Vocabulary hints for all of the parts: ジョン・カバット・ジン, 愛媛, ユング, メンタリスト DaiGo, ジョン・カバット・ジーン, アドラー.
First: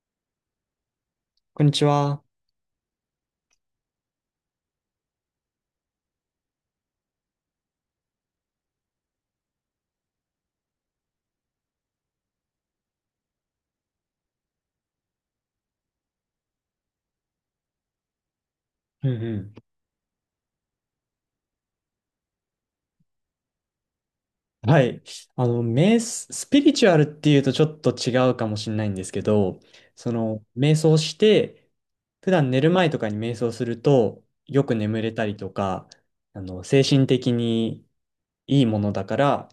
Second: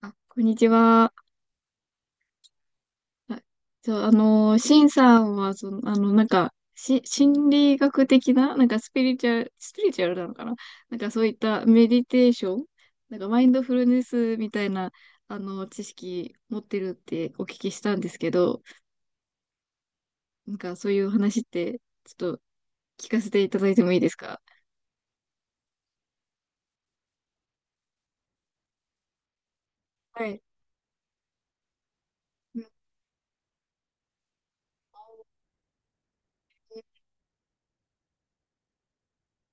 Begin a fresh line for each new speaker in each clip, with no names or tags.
あ、こんにちは。
こんにちは。
あ、そう、シンさんは、心理学的な、なんかスピリチュアル、スピリチュアルなのかな。なんかそういったメディテーション、なんかマインドフルネスみたいな、知識持ってるってお聞きしたんですけど、
うんう
なんかそういう話って、ちょっと聞かせていただいてもいいですか？
ん。はい。スピリチュアルっていうとちょっと違うかもしれないんですけど、
はい。
瞑想して、普段
う
寝
ん。な
る前とかに瞑想すると、よく眠れたりとか、精神的にいいものだから、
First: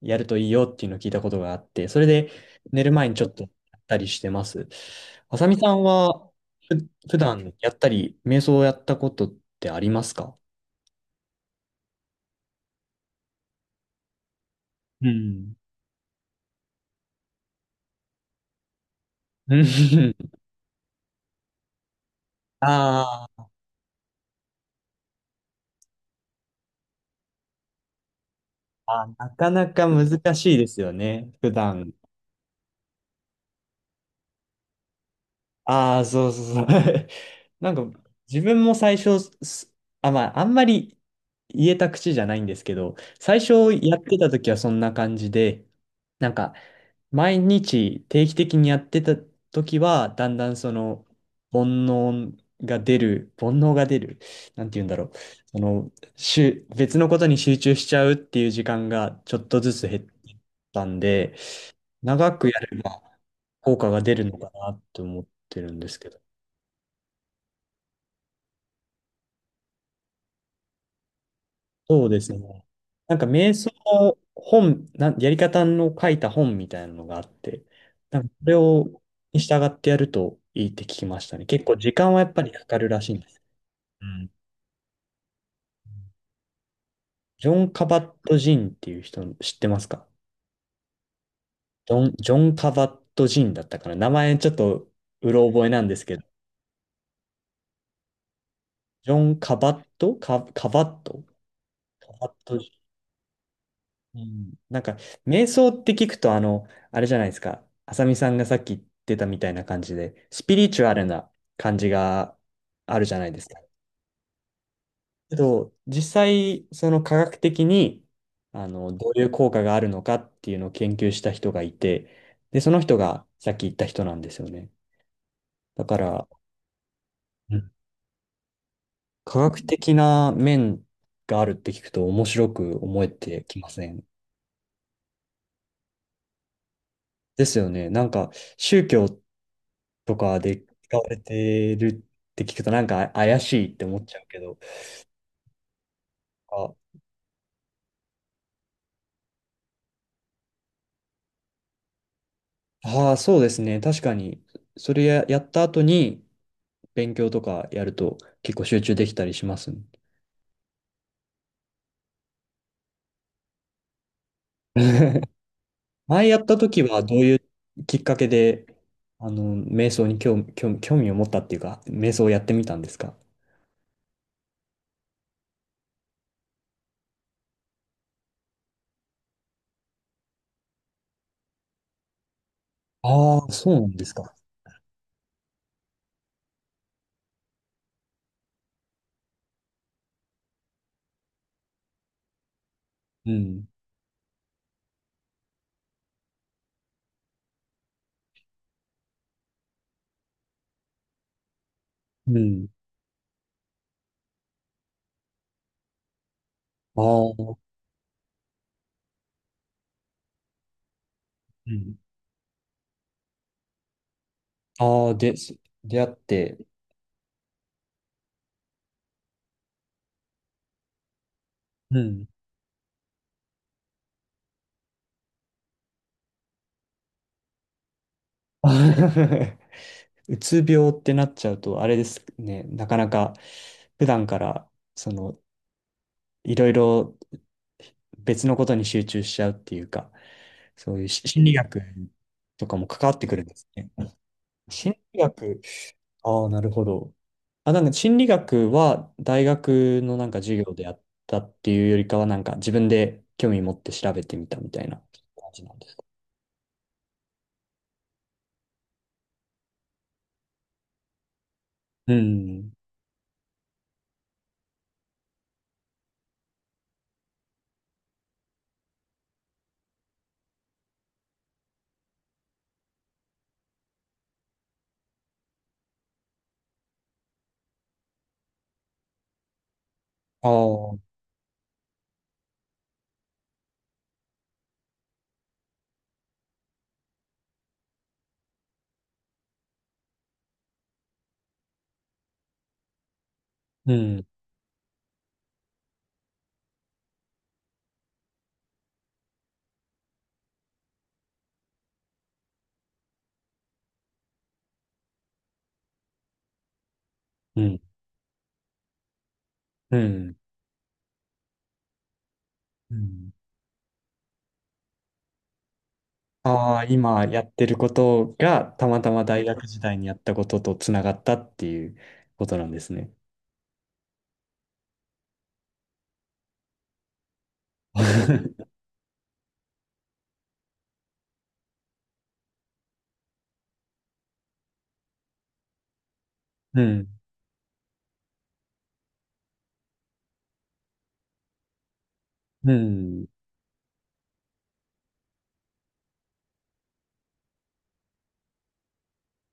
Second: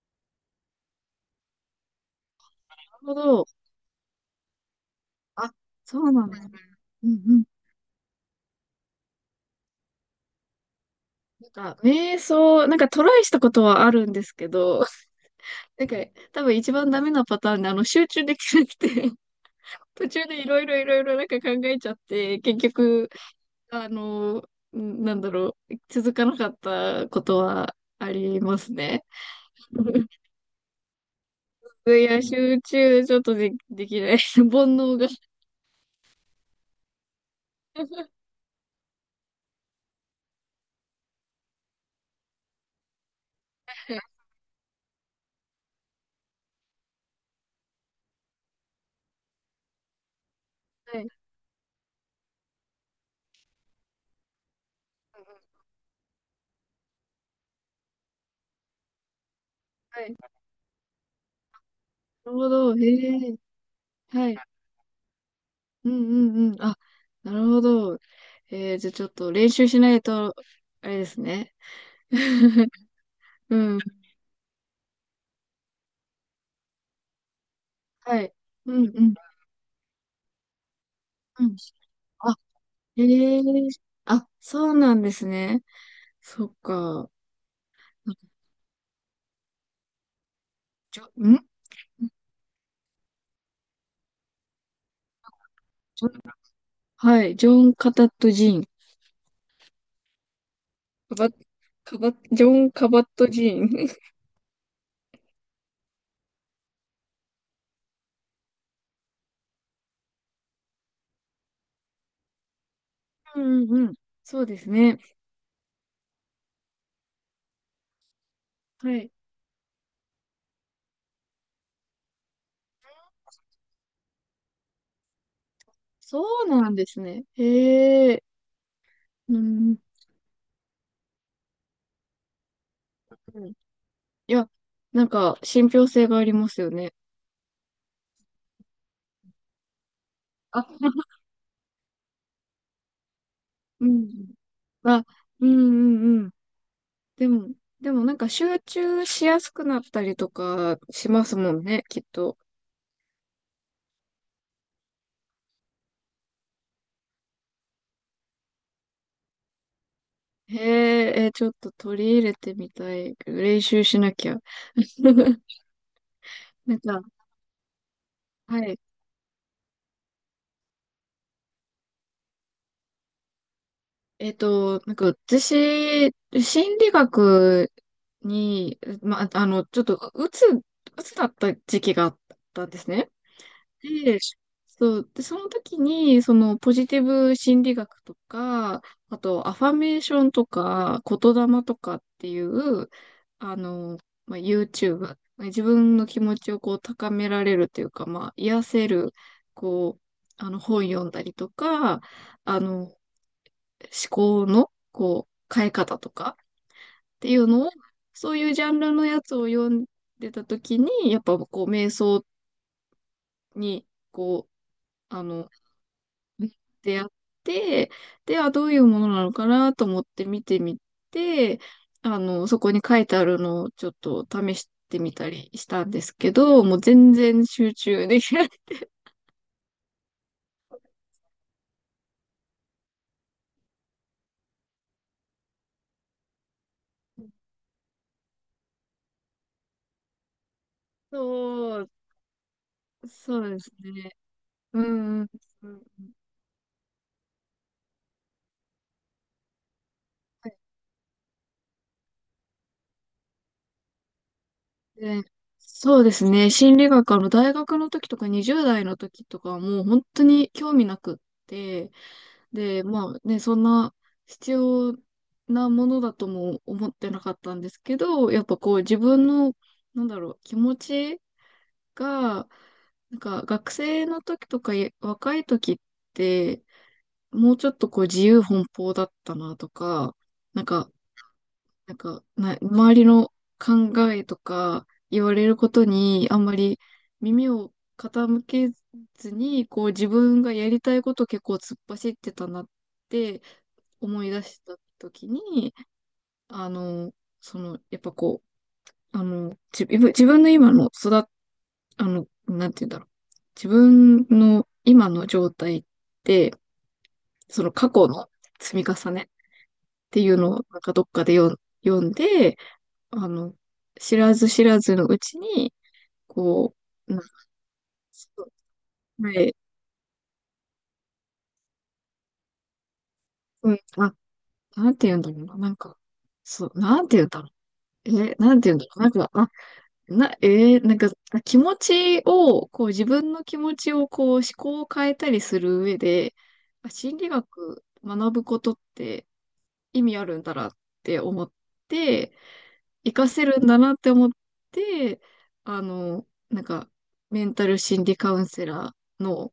やるといいよっていうのを聞いたことがあって、それで寝る
る
前に
ほ
ちょっとや
ど。
ったりしてます。あさ
あ、
みさん
そうな
は、
んですね。
ふ、
うん
普
うん。
段やったり、瞑想をやったことってありますか？
なんか瞑想、なんかトライしたことはあるんですけど、
うん。
なんか、多分一番ダメなパターンで、集中できなくて、
う
途
ん。
中でいろいろいろいろなんか考えちゃって、結 局、
ああ。
あの、続かなかったことはありますね。
あ、なかなか 難しいですよね、普
い
段。
や、集中ちょっとで、できない。煩悩が。
ああ、そうそうそう。なんか、
は
自分も最初、あんまり言えた口じゃないんですけど、最初やってた時はそんな感じで、なんか、毎日定期的にやってた時は、だんだん
い。はい。
煩悩が出る、煩悩が出る、なんて言うんだろう。別のことに集中しちゃうっていう時間がちょっとずつ
は
減っ
い。
たんで、
な
長
る
く
ほ
や
ど。
れば
へえ。
効果が出る
は
の
い。
かなって思ってるんで
うん
すけど。
うんうん。あ、なるほど。えー、じゃあちょっと練習しないと、あれですね。
そうですね。なんか瞑想
うん。
の本、やり方の書いた本みたいなのがあって、な
は
ん
い。
かそれ
うんう
を
ん。
に従ってやるといいって聞きましたね。
うん。
結構時間はやっ
あ、
ぱりかかるらしいんで
へえ。
す。う
あ、
ん。
そうなんですね。そっか。
ジョン・カバッ
なんか、
ト・ジンっていう人知ってますか？
ジョ、ん、
ジョン・カバット・ジンだったかな。名前ちょっとうろ覚えなんです
ジョン、
けど、
はい、ジョン・カタット・ジーン。
ジョン・カバット、カバッ
カ
ト、
バッ、カバ
カ
ッ、
バッ
ジョ
ト
ン・カバット・ジーン。
うん。なんか、瞑想って聞くと、あれじゃないですか。あさみさんがさっき言ってたみたいな感じで、スピリチュアルな感じがあるじゃないで
う
すか。
んうんうん。そうですね。
けど、実際、科学的に、
は
ど
い。
ういう効果があるのかっていうのを研究した人がいて、で、その人がさっき言った人なんですよね。だか
そ
ら、
うなんですね。
うん
へえ。
科
う
学
ん。
的な面があるって聞くと面白く思え
う
て
ん。い
きません？
や、なんか、信憑性がありますよね。
ですよね。なんか、宗教っとかで
あ、
使われてるって聞くとなんか怪しいって
う
思っちゃう
ん。
けど、
あ、うんうんうん。
あ、
でも、でもなんか集中しやすくなったりとかしますもんね、きっと。
あー、そうですね。確かに、それや、やった後に勉強とかやると結構集中できたりしますね。
へえ、え、ちょっと取り入れてみたい。練習しなきゃ。
前やった
なん
時
か、
はどういうきっかけ
は
で、
い。
瞑想に興味を持ったっていうか、瞑想をやってみたんですか？
えっと、なんか私、心理学に、ま、ちょっと、うつ、うつだった時期があったんですね。
ああー、そうなんです
で、
か。
そう、で、その時に、そのポジティブ心理学とか、あとアファメーションとか、言霊とかっていう、
う
あ
ん。
の、まあ、YouTube、まあ自分の気持ちをこう高められるというか、まあ、癒せる、こう、本読んだりとか、
うん。
思考の、こう、変え方とか
あ
っていうの
あ、
を、そういうジャンルのやつを読んでた時に、やっぱこ
う
う、瞑
ん。
想に、こ
ああ、
う、
で、出会っ
っ
て、
てやって、で、はどういうものなのかなと思って見てみて、
うん。
そこに書いてあるのをちょっと試してみたりしたんですけど、もう全然集中できない。
うつ病ってなっちゃうと、あれですね、なかなか普段から、いろいろ 別のことに集中しちゃうっていうか、そういう心理
そ
学
う、
とかも関わってく
そ
るん
う
で
で
す
す
ね。
ね。う
心理
ん
学、
うん。
ああ、なるほど。あ、なんか心理学は大学のなんか授業でやったっていうよりかは、なんか自分で興味持って調べてみたみたいな
で、
感じなんです
そ
か？
うですね。心理学、大学の時とか20代の時とかはもう本当に興味なくって、
うん。
で、まあね、そんな必要なものだとも思ってなかったんですけど、やっぱこう自分の、なんだろう、気持ちが、なんか学生の時とかい若い時って、もうちょっとこう自由奔放だったなとか、
あ
なんか
あ、
周りの考えとか言われることにあんまり耳を傾けずに、こう自分がやりたいことを結構突っ走ってたなって
う
思
ん、
い出した時に、あの、やっぱこう、自分、自分の今の育っ、あの、なんて言うんだろう。自分の今の状態って、
う
その
ん、
過去の積み重ねっ
う
てい
ん。
うのをなんかどっかで読んで、
う
あ
ん。
の、知らず知らずのうちに、こ
ああ、
う、な、
今やってること
そ
がたまた
う、
ま
は
大
い、
学時代にやったこととつながったっていうことなんですね。
うん、あ、なんて言うんだろうな、なんか、そう、なんて言うんだろう。え、なん て言うんだろう。なんか、あ、な、えー、なんか、あ、気持ちを、こう、自分の気持ちを、こう、思考を変えたりする上で、
う
あ、
ん。
心理学学ぶことって意味あるんだなって思って、
う
活
ん。
かせるんだなって思って、なんか、メンタル心理カウンセラーの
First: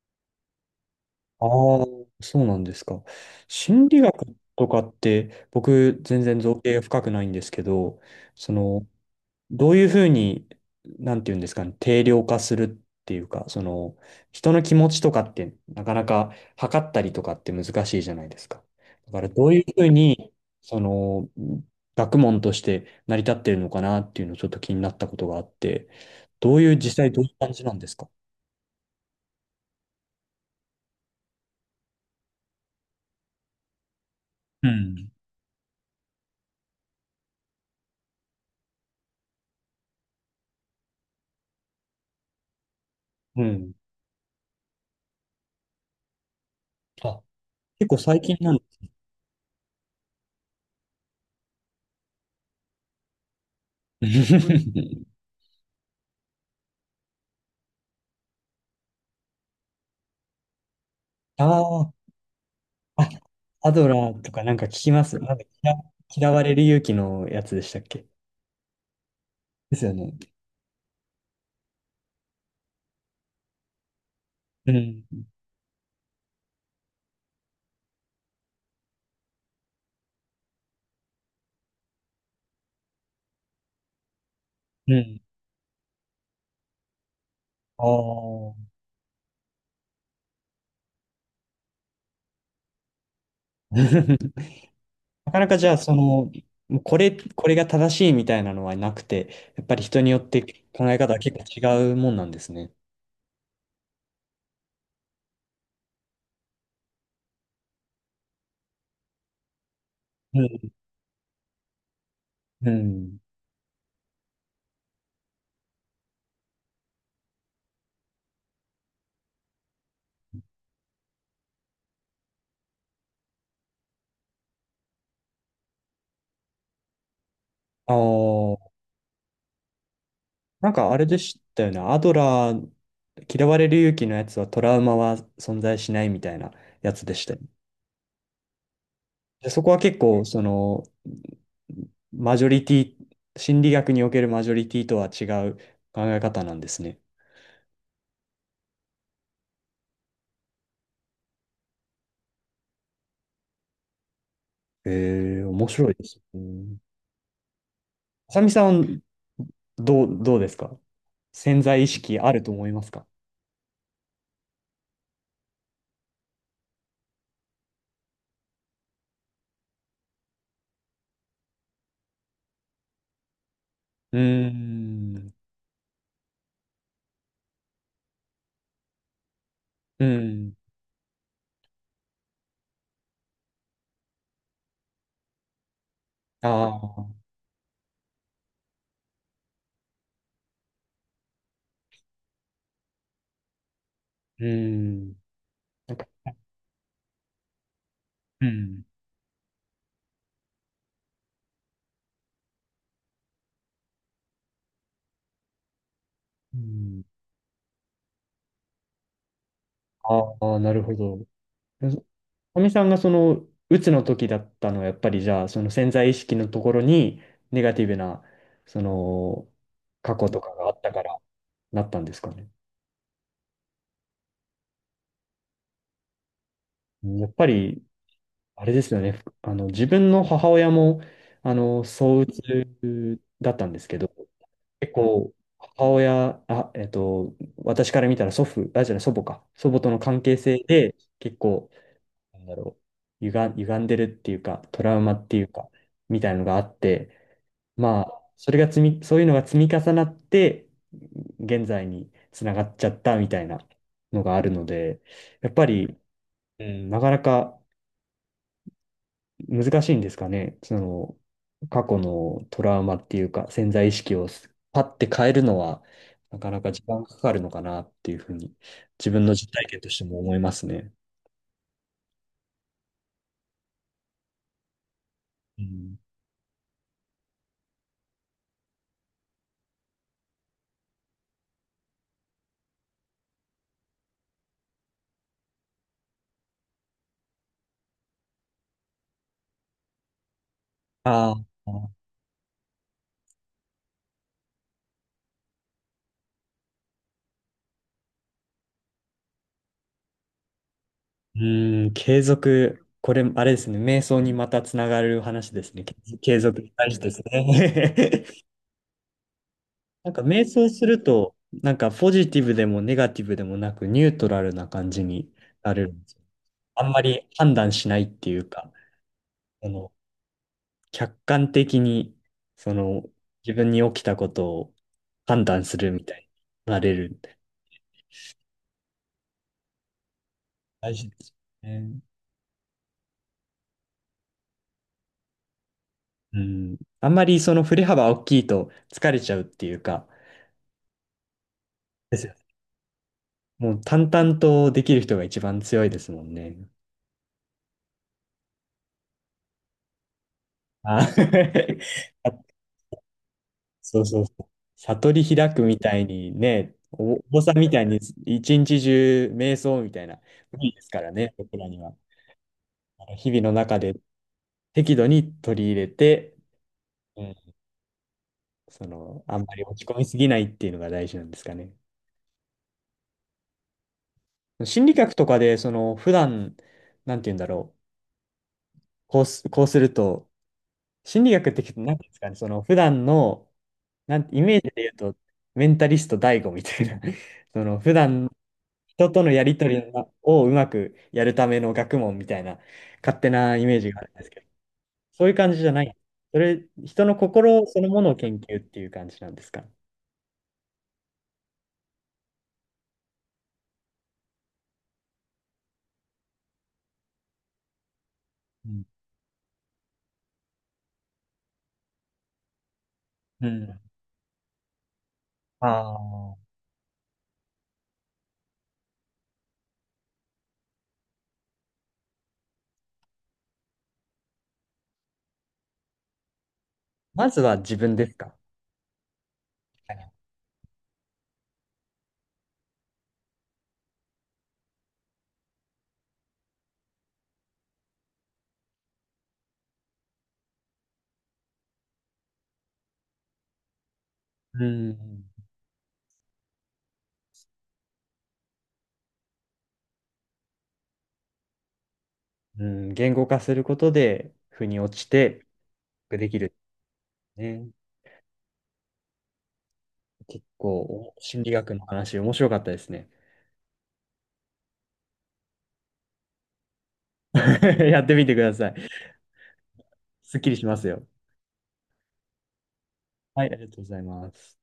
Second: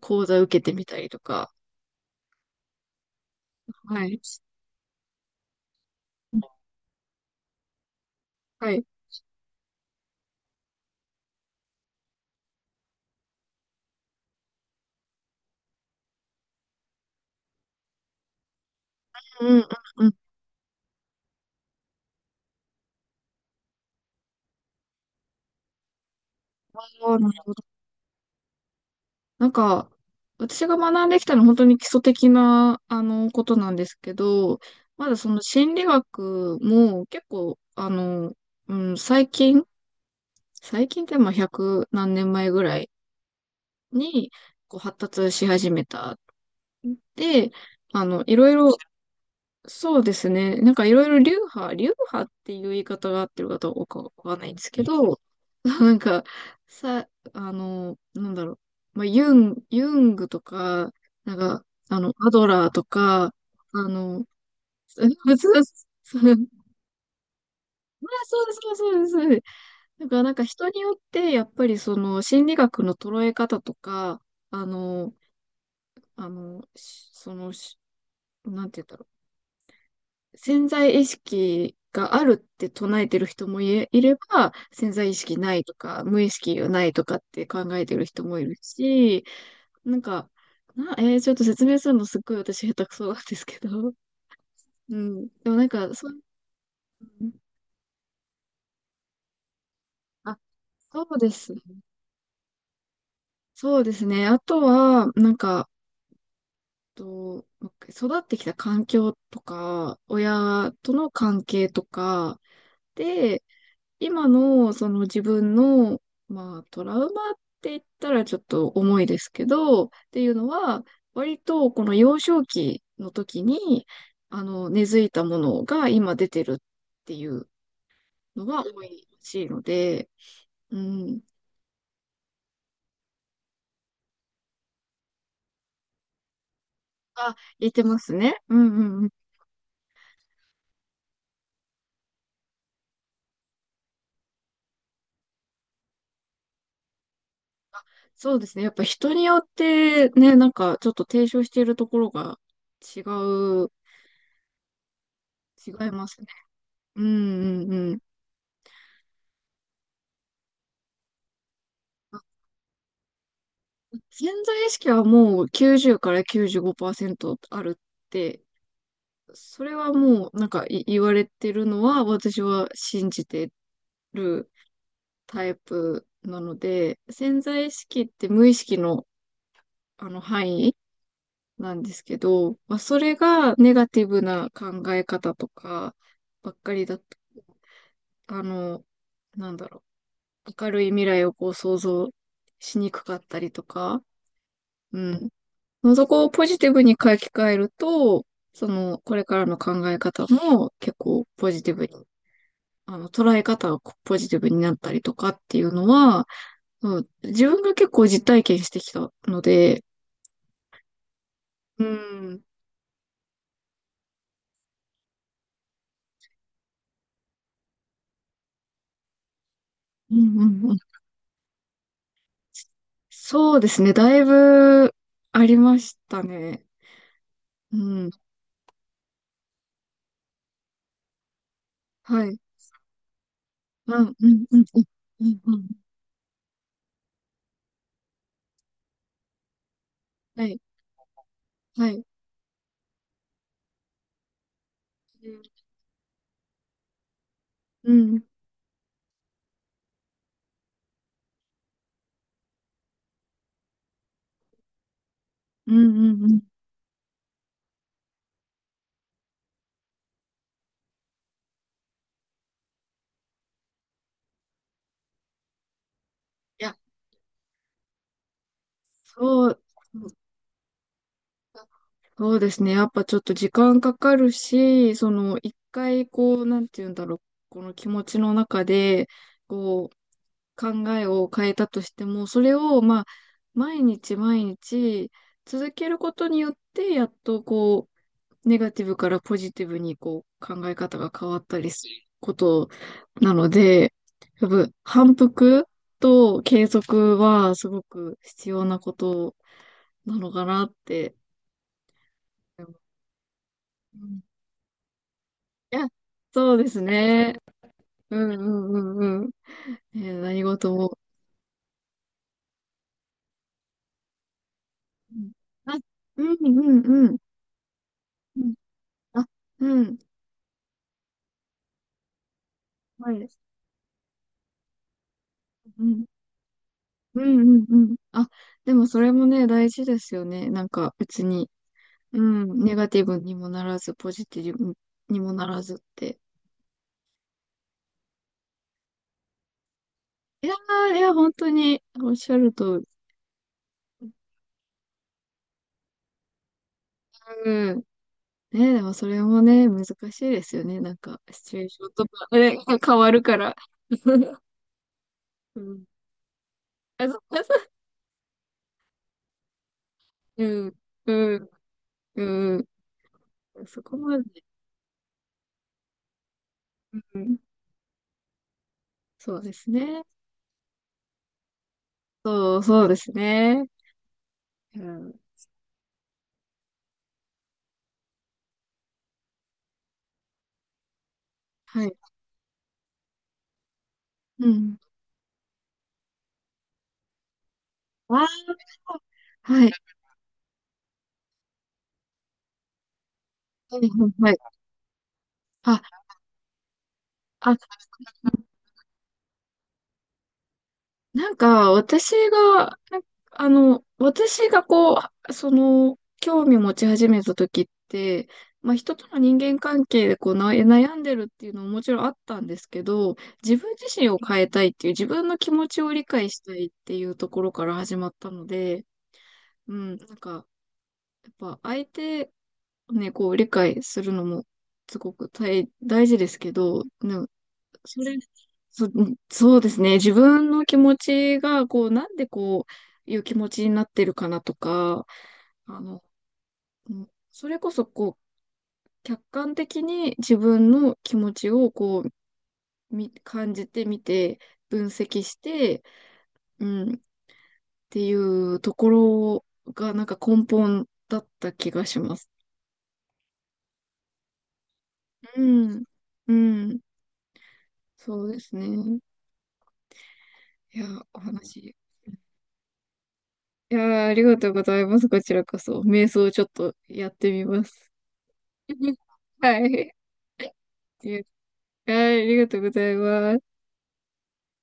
講座受けてみたりと
あ
か、
あ、そうなんですか。心理
はい。
学とかって僕全然造詣が深くないんですけど、そ
はい。
のどういうふうに、なんていうんですかね、定量化するっていうか、人の気持ちとかって、なかなか測ったりとかって難しいじゃないですか。だから、ど
う
う
んう
いう
ん
ふう
うん。
に、その、学問として成り立ってるのかなっていうのをちょっと気になったことがあって、どういう、実際
あー、
どうい
な
う
るほ
感
ど。
じなんですか？
なんか、私が学んできたのは本当に基礎的な、ことなんですけど、
う
ま
ん。
だその心理学も結構、最近、最近ってまあ100何年前ぐらい
うん。
に、こう発達し始めた。
あ、
で、
結構
あ
最
の、い
近
ろ
な
い
ん。
ろそうですね。なんかいろいろ流派、流派っていう言い方が合ってるかどうかわかんないんですけ ど、なんか、さ、なんだろう。まあ、ユン、ユングとか、なん
あ
か、
ー、
アドラーと
あ、
か、
ア
あ
ドラー
の、
とかなんか聞 き
そ
ます。な
う
んか
そうそ
嫌
う。
われる勇気のやつでしたっけ？
まあ、そうそうそうです。そうです。
ですよ
なん
ね。
か、なんか人によって、やっぱりその心理学の捉え方とか、あ
うん。
の、その、し、なんて言ったら、潜在意識があるって唱えてる人もいれ、いれば、潜
う
在意
ん。
識ないとか、無意識がないとかって考え
あ
てる人もいる
あ。
し、なんか、な、えー、ちょっと説明するのすっごい私下手くそなんですけど。う ん。
なかな
でも
か
な
じ
ん
ゃあ、
か、そう、
もうこれ、
うん、
これが正しいみたいなのはなくて、やっぱり人によっ
あ、
て考え
そ
方は
うで
結構
す。
違うもんなんですね。
そうですね。あとは、なんか、と、育ってきた環境とか、
うん。
親との関係とか、
うん。
で、今のその自分の、まあ、トラウマって言ったらちょっと重いですけど、っていうのは、割とこの幼少期の時に、根付いたものが今出てるっていう
あ
のが
あ。
多いらしいので、
なん
う
かあれで
ん。
したよね。アドラー、嫌われる勇気のやつはトラウマは存在しないみたいなやつでした
あ、
よね。
言ってますね。うんうんうん。
で、そこは結構、マジョリティ、心理学におけるマジョリティとは違う考え方なんですね。
そうですね。やっぱ人によってね、なんかちょっと提唱しているところが違う、
ええ、面
違
白
い
いで
ま
す
すね。
ね。
うんうんうん。
あさみさんはどうですか？潜在意識あると思いますか？
潜在意識はもう90から95%あるって、それはもうなんかい言われてるのは私は信じて
うー
る
ん。
タイプなので、潜在意識って無意識の
う
あの範
ん。
囲なんですけど、まあ、それがネガティブな考え方とか
あ
ばっかりだと、
あ。
あの、なんだろう、明るい未来をこう想像しにくかったりとか、
う
う
ん。
ん、
なん
そ
か、
こをポジティブに書き換えると、
う
そ
ん。
の、これからの考え方も結構ポジティブに、捉え方がポジティブになったりとかっていうのは、
う
う
ん。
ん、自分が結構実体験してきたので、
ああ、なるほど。
うん、
かみさんがうつの時だったのは、やっぱりじゃあ、その潜在意識のところに、ネガティブな、その、
う
過
ん
去とかが
うん
あ
うん。
ったから、なったんですかね。
そうですね、だいぶありましたね。
うん。やっぱ
う
り、
ん、
あれですよね。自分の母親も、躁
はい。
鬱だったんですけ
う
ど、
ん、うん、うん、うん、
結
う
構、
ん、うん、
母親、私から見たら祖父、あ、じゃない、祖母か。祖母との関係
は
性
い、
で、結構、
はい。
なんだろう、歪んでるっていうか、トラウマ
う
って
ん、
いうか、みたいなのがあって、
う
まあ、
ん、
そういうのが積み重なって、現在につながっちゃったみたいなのがあるので、やっぱ
うん、
り、
うん。うん、い
うん、なかなか難しいんですかね。過去のトラウマっていうか、潜在意識をパッて変えるのは、なかなか
や、
時間かかるのかなっていうふうに、自分の
そ
実
う。
体験としても思いますね。
そうですね。やっぱちょっと時間かかるし、その一
うん。
回こう、なんて言うんだろう、この気持ちの中で、こう、考えを変えたとしても、それをまあ、毎日毎日続けることによって、やっとこう、ネガティブからポジティブにこう、考え方が変
あ
わったりする
あ、
ことなので、やっぱ反復と継続はすごく必要なことなのかなって。
うん、継続。これ、あれですね。瞑想にまたつながる話です
い
ね。
や、
継
そ
続
うです
大事です
ね。う
ね。
んう んうんうん。
な
え、
んか
何
瞑想
事
す
も。
ると、なんかポジティブでもネガティブでもなくニュートラルな感じ
うん、
にな
あ、
る。
うんうん
あんま
うん。
り判断しないってい
う
う
ん、
か、
あ、
あ
う
の、
ん。
客観的に、その、
はいです。
自分に起きたことを判断す
う
るみ
ん。
たいになれる。
うんうんうん。あ、でもそれもね、大事ですよね。なん
大
か
事で
別
す
に、
よね。
うん、ネガティブにもならず、ポジティブにもならずって。
うん。あんまりその振れ幅大きいと疲れちゃうっていうか、
いやー、いや、本当におっ
です
し
よ
ゃ
ね。
るとり。
もう淡々とできる人が一番強いですもんね。
うん。ね、でもそれもね、難しいですよね。なん
あ。
か、シチュエー ションとか、
あ、
ね、変わるから。
そうそうそ う。悟り開
う
くみ
ん。
たいにね、お坊さんみたいに一日中瞑想みたいな、
う
無理
ん、
ですから
う
ね、
ん、
僕らには。
うん。
あの日々の中
そ
で
こまで。
適度に取り入れて、
う
うん。
ん、そ
あ
う
ん
で
まり
す
落ち込み
ね。
すぎないっていうのが大事なんですかね。
そう、そうですね。う
心理学
ん、
とかで、普段、なんて言うんだろう、こうすると、心理学って、
は
な
い。
んていうんですかね、普段の、イ
う
メージで
ん。
言うと、メンタリスト DA みたいな、普
ああ、
段、人とのやり
は
と
い。
りをうまくやるための学問みたいな、勝手なイメ
は
ー
い
ジがあるんです
はい。
けど、そういう感じじゃない。
あ、
人の
あ、
心そのものを研究っていう感じなんですか？
なんか、私が、なんかあの、私がこう、その、興味持ち始めた時って、
う
まあ、
ん。
人との人間関係でこうな悩んでるっていうのももちろんあったんですけど、
う
自分
ん。
自身を変えたいっていう、自分の気持ちを理解
あ
し
あ、
たいっていうところから始まったので、うん、なんか、やっぱ相手をね、こう理解するのもすごく大、大事ですけど、でも
まずは自分
そ
です
れ、
か？
そ、そうですね、自分の気持ちが、こう、なんでこういう気持ちになってるかなとか、あの、うん、それこそこう、客観的に自分の気持ちをこう、み、感じてみて、
う
分析
ん、
して、うん、っていうところが、なんか根本だった気がします。
うん、言語化することで、腑に落ち
う
て、
ん、
で
う
きる
ん。
ね。
そうですね。
結
いや、
構、
お
心理
話。
学
い
の話、面白かったですね。
や、ありがとうございます。こちらこそ。瞑想をちょっとやってみま す。
やってみてください。
はい。
すっきりしますよ。
いや、はい、ありがとうございま
はい、
す。
ありがとうございます。